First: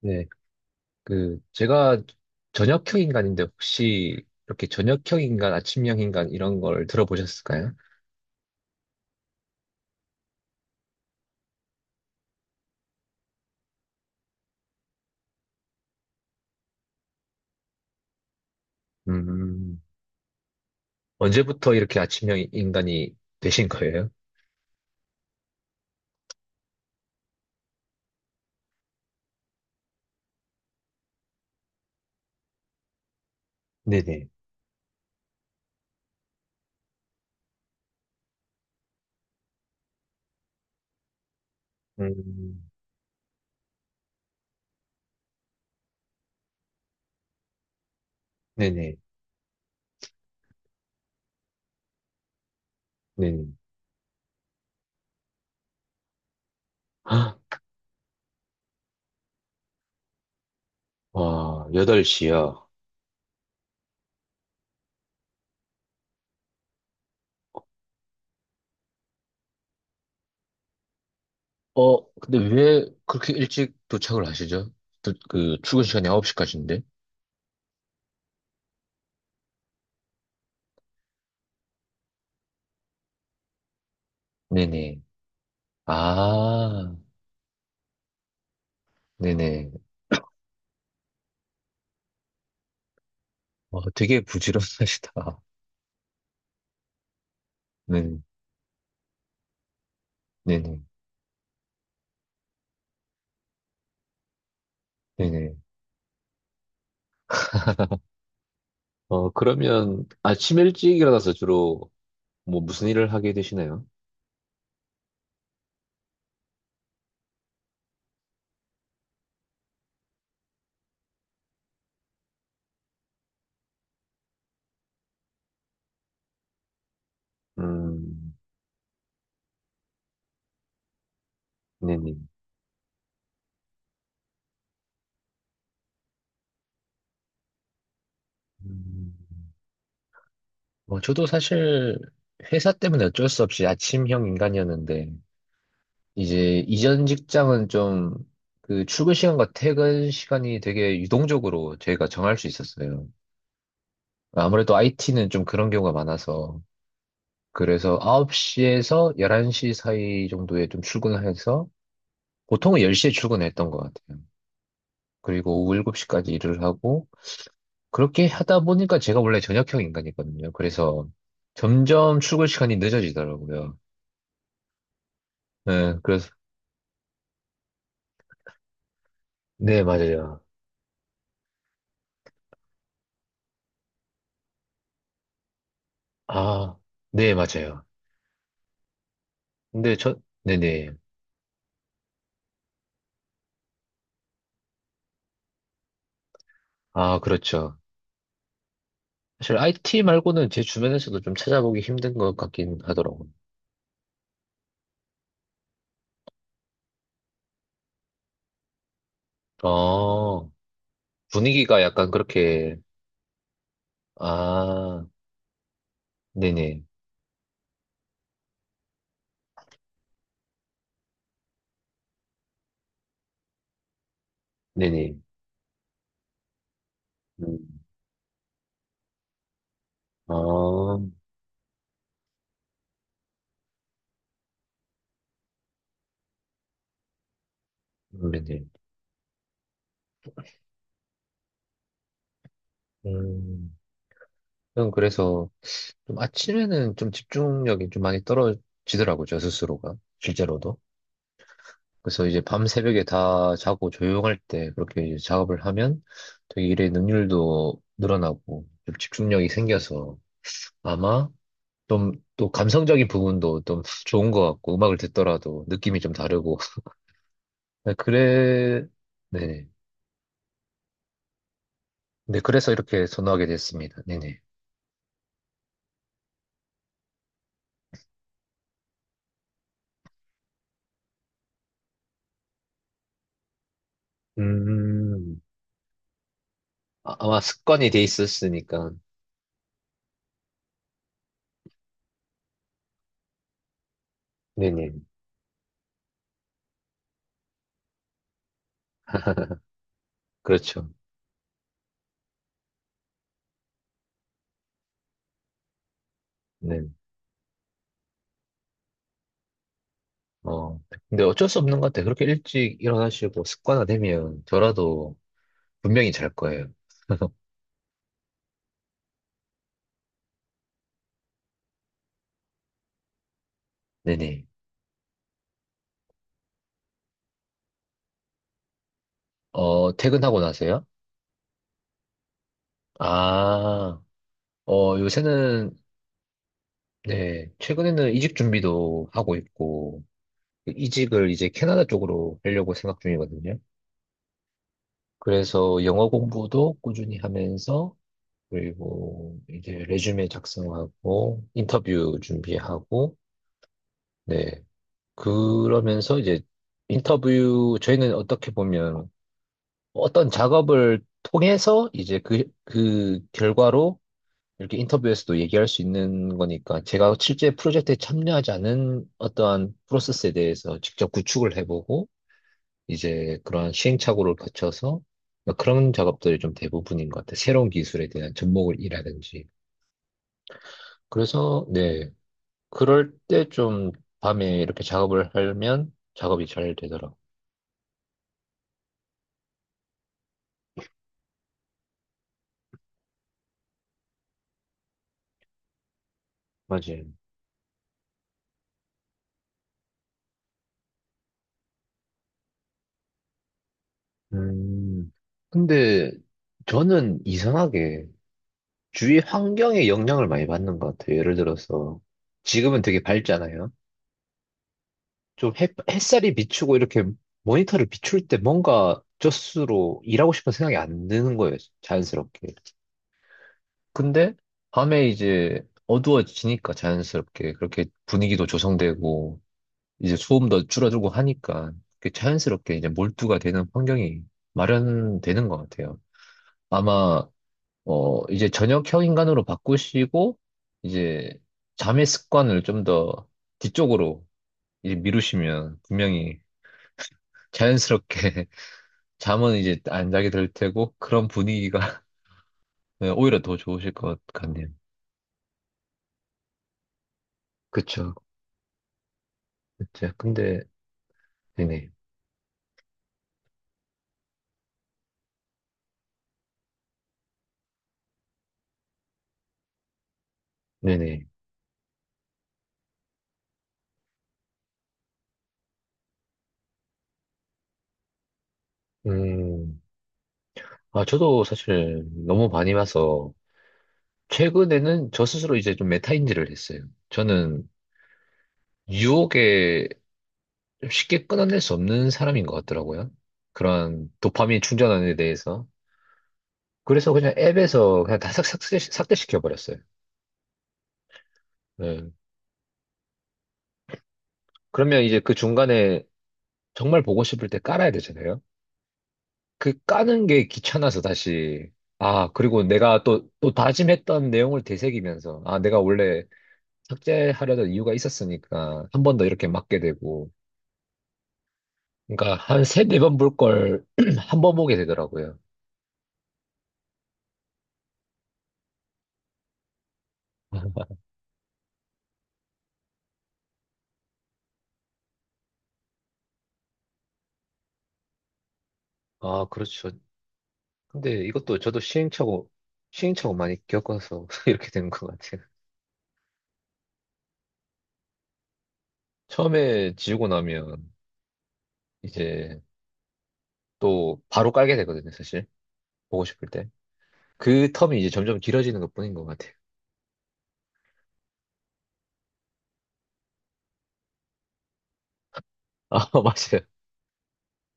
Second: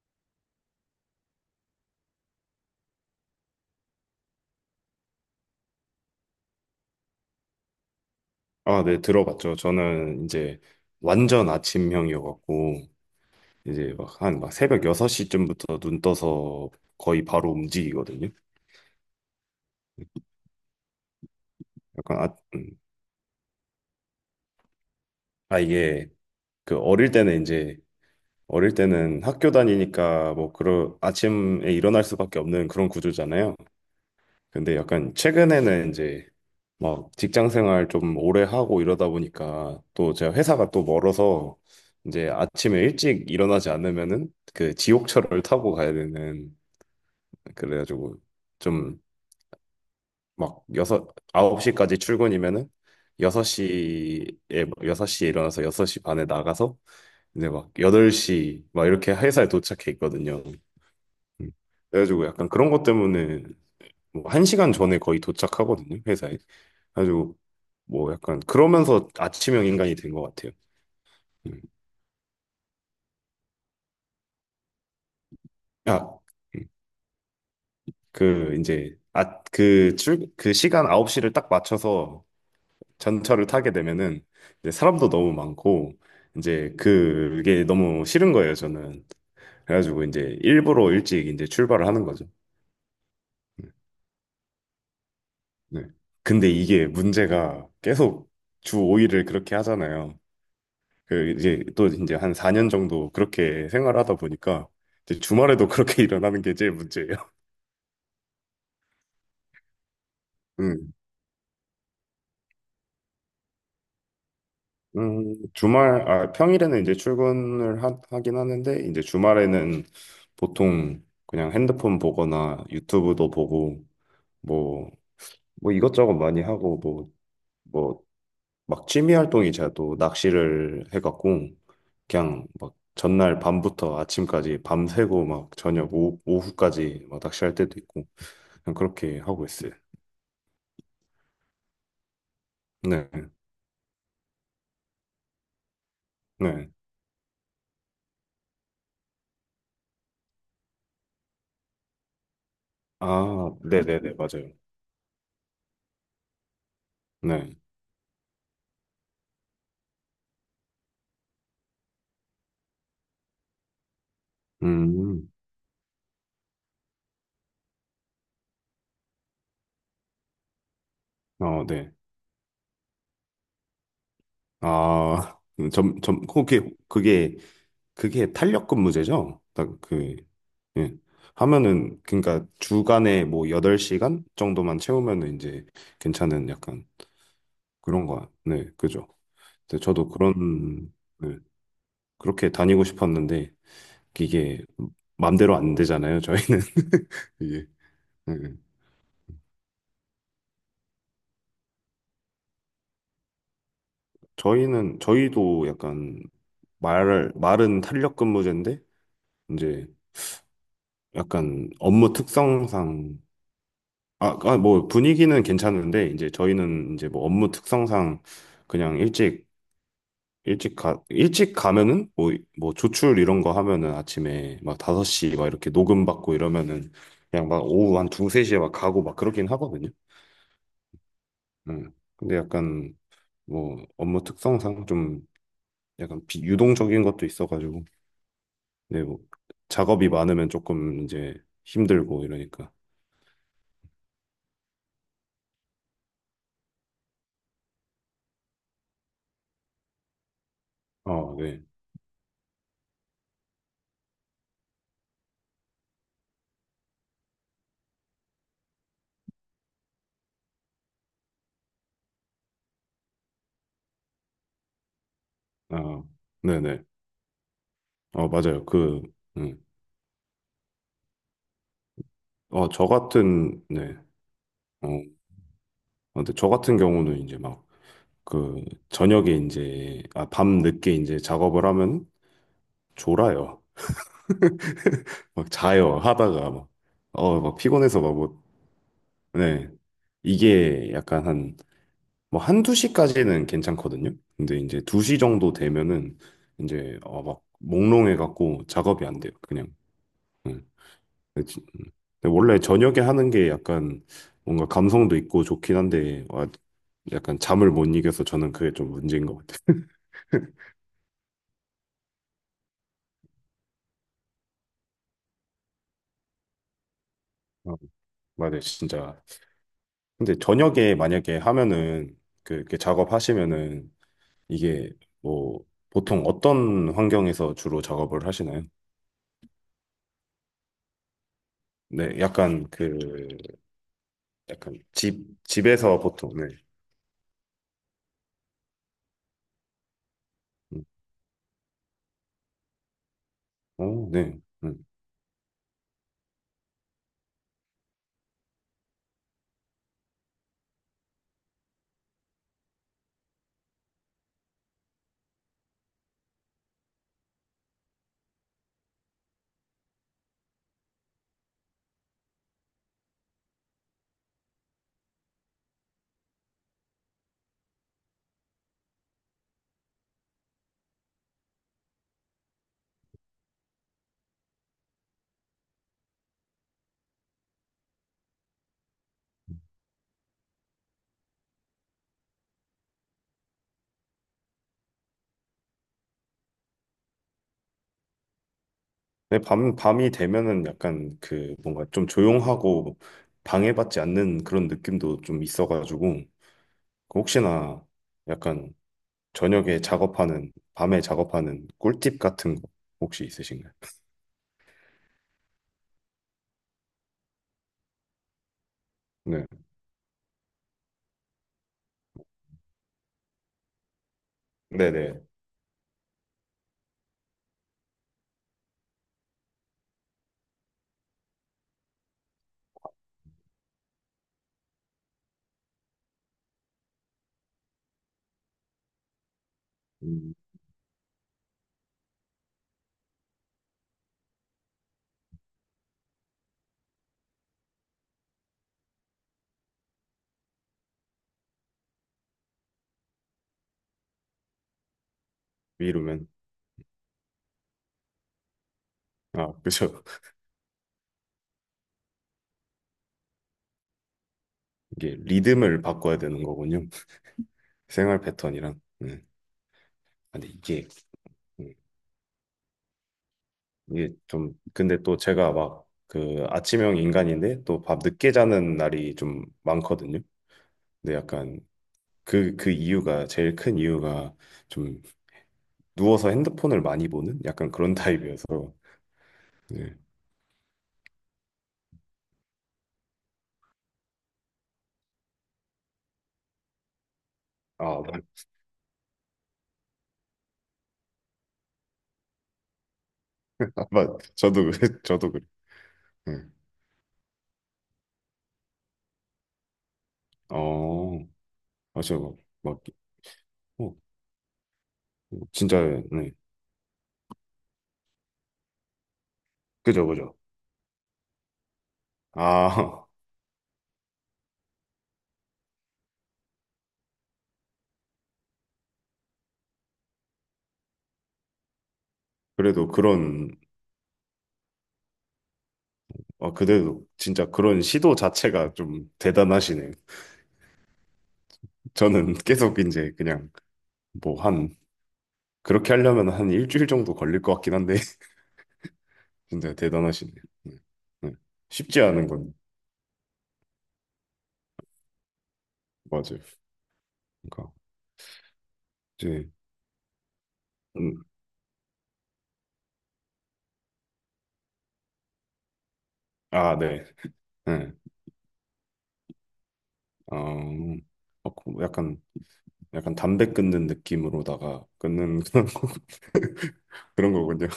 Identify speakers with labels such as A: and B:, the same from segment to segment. A: 네, 그, 제가 저녁형 인간인데 혹시 이렇게 저녁형 인간, 아침형 인간 이런 걸 들어보셨을까요?
B: 아, 네, 들어봤죠. 저는 이제 완전 아침형이어갖고, 이제 막 한 새벽 6시쯤부터 눈 떠서 거의 바로 움직이거든요.
A: 음, 언제부터 이렇게
B: 약간,
A: 아침형 인간이 되신 거예요?
B: 이게 그 어릴 때는 학교 다니니까 뭐 그런 아침에 일어날 수밖에 없는 그런 구조잖아요.
A: 네네.
B: 근데 약간 최근에는 이제 막 직장 생활 좀 오래 하고 이러다 보니까 또 제가 회사가 또 멀어서 이제
A: 음,
B: 아침에 일찍 일어나지 않으면은 그 지옥철을 타고 가야 되는, 그래가지고
A: 네네.
B: 좀 막 여섯 아홉 시까지 출근이면은 여섯
A: 네네.
B: 시에 여섯 시에 일어나서 여섯 시 반에 나가서
A: 아,
B: 이제 막 여덟 시 막 이렇게 회사에 도착해 있거든요. 음.
A: 와,
B: 그래가지고 약간
A: 8시요.
B: 그런 것 때문에 뭐시간 전에 거의 도착하거든요, 회사에. 아주 뭐 약간 그러면서 아침형 인간이 된 것 같아요. 음.
A: 어, 근데 왜 그렇게 일찍 도착을 하시죠? 또, 그, 출근 시간이
B: 아, 음.
A: 9시까지인데?
B: 그 이제 그 시간 9시를 딱 맞춰서 전철을 타게 되면은 이제
A: 네네.
B: 사람도 너무 많고, 이제
A: 아,
B: 그게 너무 싫은 거예요, 저는.
A: 네네.
B: 그래가지고 이제 일부러 일찍 이제 출발을 하는 거죠. 음.
A: 어, 되게 부지런하시다.
B: 네. 근데 이게 문제가
A: 네
B: 계속 주 5일을 그렇게 하잖아요.
A: 네네.
B: 그 이제 또 이제 한 4년 정도 그렇게 생활하다 보니까 이제
A: 네네.
B: 주말에도 그렇게 일어나는 게 제일 문제예요.
A: 어, 그러면 아침
B: 음,
A: 일찍 일어나서 주로 뭐 무슨 일을 하게 되시나요?
B: 평일에는 이제 출근을 하긴 하는데, 이제 주말에는 보통 그냥 핸드폰 보거나 유튜브도 보고, 뭐, 이것저것 많이 하고, 뭐, 뭐
A: 음,
B: 막 취미 활동이, 제가 또 낚시를 해갖고
A: 네네.
B: 그냥 막 전날 밤부터 아침까지 밤새고 막 저녁 오후까지 막 낚시할 때도 있고 그냥
A: 음,
B: 그렇게 하고 있어요.
A: 뭐 저도 사실 회사 때문에
B: 네,
A: 어쩔 수 없이 아침형 인간이었는데, 이제
B: 네.
A: 이전 직장은 좀 그 출근 시간과 퇴근 시간이 되게 유동적으로 저희가 정할 수 있었어요.
B: 아, 네네네, 맞아요.
A: 아무래도 IT는 좀 그런 경우가 많아서,
B: 네.
A: 그래서 9시에서 11시 사이 정도에 좀 출근을 해서, 보통은 10시에 출근했던 것 같아요.
B: 음,
A: 그리고 오후 7시까지 일을 하고, 그렇게 하다 보니까 제가 원래 저녁형 인간이거든요. 그래서
B: 어, 네.
A: 점점 출근 시간이 늦어지더라고요.
B: 아,
A: 네, 그래서,
B: 그게, 그게 탄력 근무제죠?
A: 네, 맞아요.
B: 예. 하면은, 그러니까 주간에 뭐 8시간 정도만 채우면은 이제 괜찮은
A: 아,
B: 약간
A: 네, 맞아요.
B: 그런 거야. 네, 그죠. 근데
A: 근데
B: 저도
A: 저, 네네.
B: 그런, 네, 그렇게 다니고 싶었는데, 이게 맘대로 안 되잖아요, 저희는.
A: 아,
B: 이게.
A: 그렇죠.
B: 네. 네.
A: 사실 IT 말고는 제 주변에서도 좀 찾아보기 힘든 것 같긴 하더라고요.
B: 저희는, 저희도 약간 말은 탄력 근무제인데, 이제
A: 아,
B: 약간
A: 분위기가 약간
B: 업무
A: 그렇게,
B: 특성상, 뭐
A: 아,
B: 분위기는 괜찮은데, 이제
A: 네네,
B: 저희는 이제 뭐 업무 특성상 그냥 일찍 일찍 가면은 뭐, 조출 이런 거 하면은 아침에 막
A: 네네.
B: 5시 막 이렇게 녹음 받고 이러면은 그냥
A: 음,
B: 막 오후 한 2, 3시에 막 가고 막 그러긴 하거든요.
A: 아,
B: 음. 근데 약간 뭐 업무 특성상 좀 약간 비유동적인 것도 있어가지고
A: 네네.
B: 네, 뭐 작업이 많으면 조금 이제 힘들고 이러니까.
A: 음, 그냥 그래서, 좀 아침에는 좀 집중력이 좀 많이 떨어지더라고요, 저 스스로가. 실제로도.
B: 아, 네.
A: 그래서 이제 밤 새벽에 다 자고 조용할 때 그렇게 이제 작업을 하면 되게 일의 능률도 늘어나고 좀 집중력이 생겨서 아마 좀 또 감성적인 부분도 좀 좋은 것 같고 음악을 듣더라도 느낌이
B: 아,
A: 좀 다르고.
B: 네네.
A: 네,
B: 어, 맞아요.
A: 그래,
B: 그, 음.
A: 네네. 네, 그래서 이렇게 선호하게
B: 네.
A: 됐습니다. 네네.
B: 어, 어, 근데 저 같은 경우는 이제 막 그 저녁에 이제 밤 늦게 이제 작업을 하면 졸아요.
A: 음,
B: 막 자요 하다가 막
A: 아마
B: 어 막
A: 습관이
B: 피곤해서
A: 돼
B: 막 뭐,
A: 있었으니까.
B: 네. 이게 약간 한, 뭐 한두 시까지는 괜찮거든요. 근데 이제
A: 네네.
B: 2시 정도 되면은 이제 막 몽롱해 갖고 작업이 안 돼요. 그냥. 응.
A: 그렇죠.
B: 근데 지- 음. 근데 원래 저녁에 하는 게 약간 뭔가 감성도 있고 좋긴 한데 와,
A: 네.
B: 약간 잠을 못 이겨서 저는 그게 좀 문제인 것 같아요.
A: 어, 근데 어쩔 수 없는 것 같아. 그렇게 일찍 일어나시고 습관화되면 저라도 분명히 잘 거예요.
B: 어, 맞아요. 진짜. 근데 저녁에 만약에 하면은 그 이렇게 작업하시면은
A: 네네.
B: 이게 뭐 보통 어떤 환경에서 주로 작업을 하시나요?
A: 어, 퇴근하고 나서요?
B: 네, 약간 그
A: 아,
B: 약간
A: 어,
B: 집
A: 요새는,
B: 집에서 보통. 네.
A: 네, 최근에는 이직 준비도 하고 있고,
B: 음.
A: 이직을 이제 캐나다 쪽으로 하려고 생각 중이거든요.
B: 어, 네. 음.
A: 그래서 영어 공부도 꾸준히 하면서, 그리고 이제 레주메 작성하고, 인터뷰 준비하고, 네, 그러면서 이제 인터뷰, 저희는 어떻게 보면 어떤 작업을 통해서 이제 그, 그 결과로 이렇게 인터뷰에서도 얘기할 수 있는 거니까 제가 실제 프로젝트에 참여하지 않은 어떠한 프로세스에 대해서 직접 구축을 해보고 이제 그런 시행착오를 거쳐서 그런 작업들이 좀 대부분인 것 같아요. 새로운 기술에 대한 접목이라든지. 그래서, 네. 그럴 때 좀 밤에 이렇게 작업을 하면 작업이 잘 되더라고요.
B: 네, 밤 밤이 되면은 약간 그 뭔가 좀 조용하고 방해받지 않는 그런 느낌도 좀 있어가지고,
A: 맞아요.
B: 그 혹시나 약간 저녁에 작업하는 밤에 작업하는 꿀팁 같은 거 혹시 있으신가요?
A: 음, 근데 저는 이상하게 주위
B: 네.
A: 환경에 영향을 많이 받는 것 같아요. 예를 들어서 지금은 되게 밝잖아요.
B: 네네.
A: 좀 햇살이 비추고 이렇게 모니터를 비출 때 뭔가 젖수로 일하고 싶은 생각이 안 드는 거예요. 자연스럽게. 근데 밤에 이제 어두워지니까 자연스럽게 그렇게 분위기도 조성되고 이제 소음도 줄어들고 하니까 그게 자연스럽게 이제 몰두가 되는 환경이 마련되는 것 같아요. 아마 어, 이제 저녁형 인간으로 바꾸시고, 이제 잠의 습관을 좀 더 뒤쪽으로 이제 미루시면
B: 위로면.
A: 분명히 자연스럽게
B: 아,
A: 잠은 이제
B: 그죠.
A: 안 자게 될 테고, 그런 분위기가 네, 오히려 더 좋으실 것 같네요.
B: 이게 리듬을 바꿔야 되는 거군요.
A: 그쵸.
B: 생활 패턴이랑. 네.
A: 그쵸.
B: 근데
A: 근데,
B: 이게, 음,
A: 네네.
B: 이게 좀, 근데 또 제가 막 그 아침형 인간인데 또 밤 늦게 자는 날이 좀 많거든요. 근데
A: 네네.
B: 약간 제일 큰 이유가 좀 누워서 핸드폰을 많이 보는 약간 그런 타입이어서.
A: 음,
B: 네.
A: 아, 저도 사실 너무 많이 봐서, 최근에는 저 스스로 이제 좀 메타인지를 했어요. 저는
B: 아, 맞.
A: 유혹에 좀 쉽게 끊어낼 수 없는 사람인 것 같더라고요. 그런
B: 맞.
A: 도파민 충전원에
B: 저도 그래.
A: 대해서.
B: 네.
A: 그래서 그냥 앱에서 그냥 다 삭제시켜버렸어요.
B: 어,
A: 네.
B: 맞아요. 막, 어,
A: 그러면 이제 그
B: 진짜,
A: 중간에
B: 네.
A: 정말 보고 싶을 때 깔아야 되잖아요. 그
B: 그죠,
A: 까는
B: 그죠.
A: 게 귀찮아서 다시, 아, 그리고 내가
B: 아,
A: 또 다짐했던 내용을 되새기면서, 아, 내가 원래 삭제하려던 이유가 있었으니까 한 번 더 이렇게 맞게 되고, 그러니까 한
B: 그래도
A: 세네 번 볼
B: 그런,
A: 걸 한 번 보게 되더라고요.
B: 그래도 진짜 그런 시도 자체가 좀 대단하시네. 저는 계속 이제 그냥 뭐 한, 그렇게 하려면 한 일주일 정도 걸릴 것 같긴 한데,
A: 아,
B: 진짜
A: 그렇죠.
B: 대단하시네. 네.
A: 근데
B: 네.
A: 이것도 저도
B: 쉽지 않은 건,
A: 시행착오 많이 겪어서 이렇게 된 것 같아요.
B: 맞아요. 그러니까, 이제,
A: 처음에 지우고 나면
B: 음,
A: 이제 또 바로 깔게 되거든요, 사실. 보고 싶을 때.
B: 네.
A: 그
B: 네.
A: 텀이 이제 점점 길어지는 것뿐인 것 같아요.
B: 어, 그 약간 담배 끊는 느낌으로다가 끊는 그런 거,
A: 아, 맞아요.
B: 그런 거군요.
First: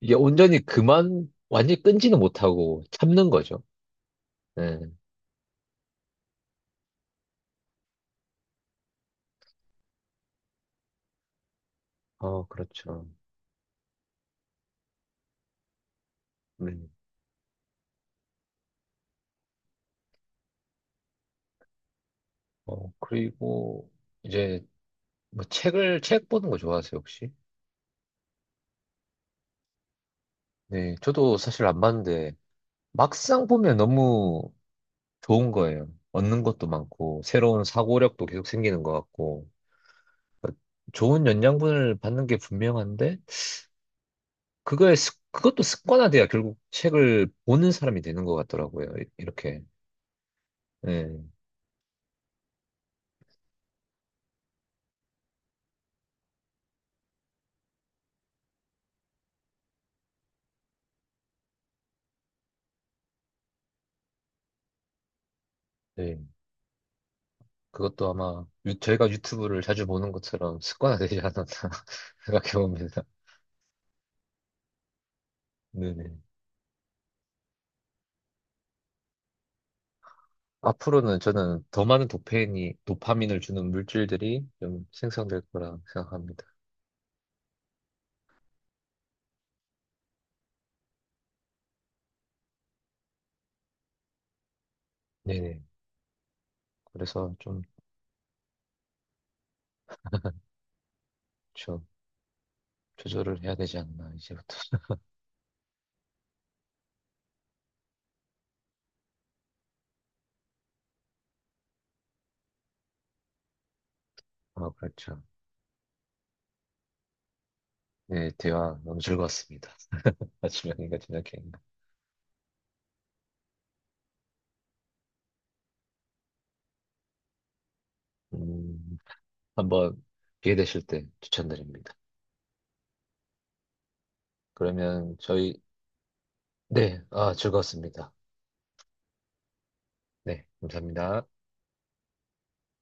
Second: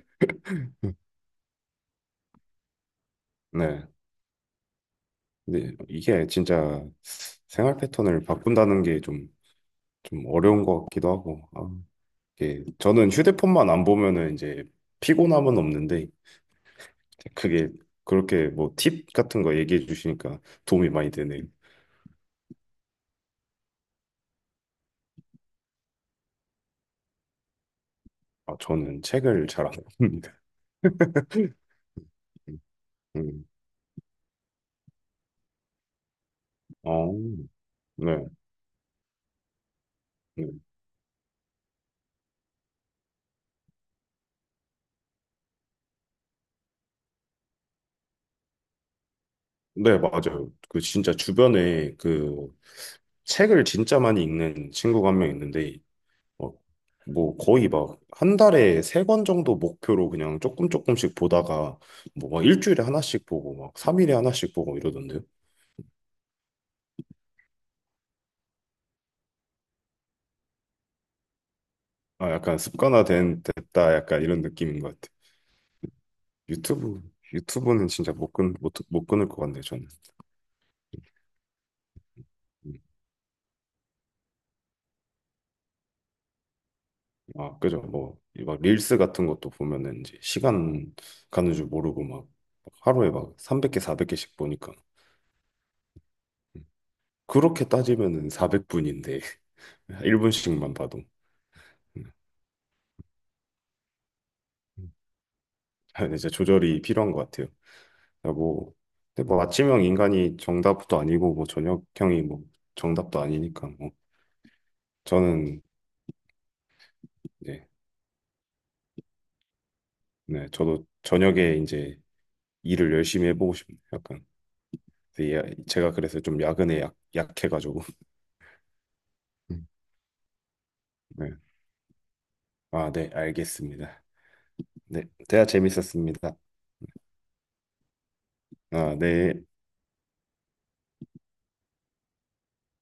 A: 이게 온전히 그만, 완전히 끈지는 못하고 참는 거죠.
B: 네.
A: 네.
B: 근데 이게 진짜 생활 패턴을 바꾼다는 게좀 좀 어려운 것 같기도 하고. 아,
A: 어,
B: 이게
A: 그렇죠.
B: 저는 휴대폰만 안 보면은 이제 피곤함은 없는데,
A: 음.
B: 그게 그렇게 뭐 팁 같은 거 얘기해 주시니까 도움이 많이 되네요.
A: 어, 그리고 이제 뭐 책 보는 거 좋아하세요, 혹시?
B: 아, 저는 책을 잘 안 봅니다.
A: 네, 저도 사실 안 봤는데
B: 음.
A: 막상 보면 너무 좋은 거예요. 얻는 것도
B: 어,
A: 많고, 새로운
B: 네.
A: 사고력도 계속 생기는 것 같고,
B: 네,
A: 그러니까 좋은 영양분을 받는 게 분명한데, 그것도 습관화돼야 결국 책을 보는 사람이 되는 것 같더라고요. 이렇게.
B: 네, 맞아요. 그 진짜
A: 네,
B: 주변에 그 책을 진짜 많이 읽는 친구가 한 명 있는데, 어, 뭐 거의 막 한 달에 세 권 정도 목표로 그냥 조금 조금씩 보다가 뭐막 일주일에 하나씩 보고 막 3일에 하나씩 보고 이러던데요.
A: 네. 그것도 아마 저희가 유튜브를 자주 보는 것처럼 습관화되지 않았나
B: 아,
A: 생각해
B: 약간
A: 봅니다.
B: 습관화된 됐다 약간 이런 느낌인 것 같아.
A: 네네.
B: 유튜브 유튜브는 진짜 못 끊, 못, 못 끊을 것 같네, 저는.
A: 앞으로는 저는 더 많은
B: 음.
A: 도파민을 주는 물질들이 좀 생성될 거라 생각합니다.
B: 아, 그죠. 뭐 막 릴스 같은 것도 보면은 이제 시간 가는 줄 모르고 막 하루에 막 300개 400개씩 보니까.
A: 네네.
B: 음.
A: 그래서 좀,
B: 그렇게 따지면은 400분인데 1분씩만 봐도.
A: 저
B: 음.
A: 조절을 해야 되지 않나 이제부터
B: 음. 이제 조절이 필요한 것 같아요. 그러니까 뭐, 근데 뭐 아침형 인간이 정답도 아니고 뭐 저녁형이 뭐 정답도 아니니까 뭐
A: 아 그렇죠
B: 저는 이제,
A: 네 대화 너무 즐거웠습니다
B: 네, 저도
A: 아침형인가
B: 저녁에
A: 저녁형인가
B: 이제 일을 열심히 해보고 싶네요. 약간 근데 제가 그래서 좀 야근에 약해가지고
A: 음 한번 기회 되실 때
B: 네.
A: 추천드립니다
B: 아, 네, 알겠습니다. 네,
A: 그러면
B: 대화
A: 저희
B: 재밌었습니다.
A: 네 아 즐거웠습니다
B: 아, 네.
A: 네 감사합니다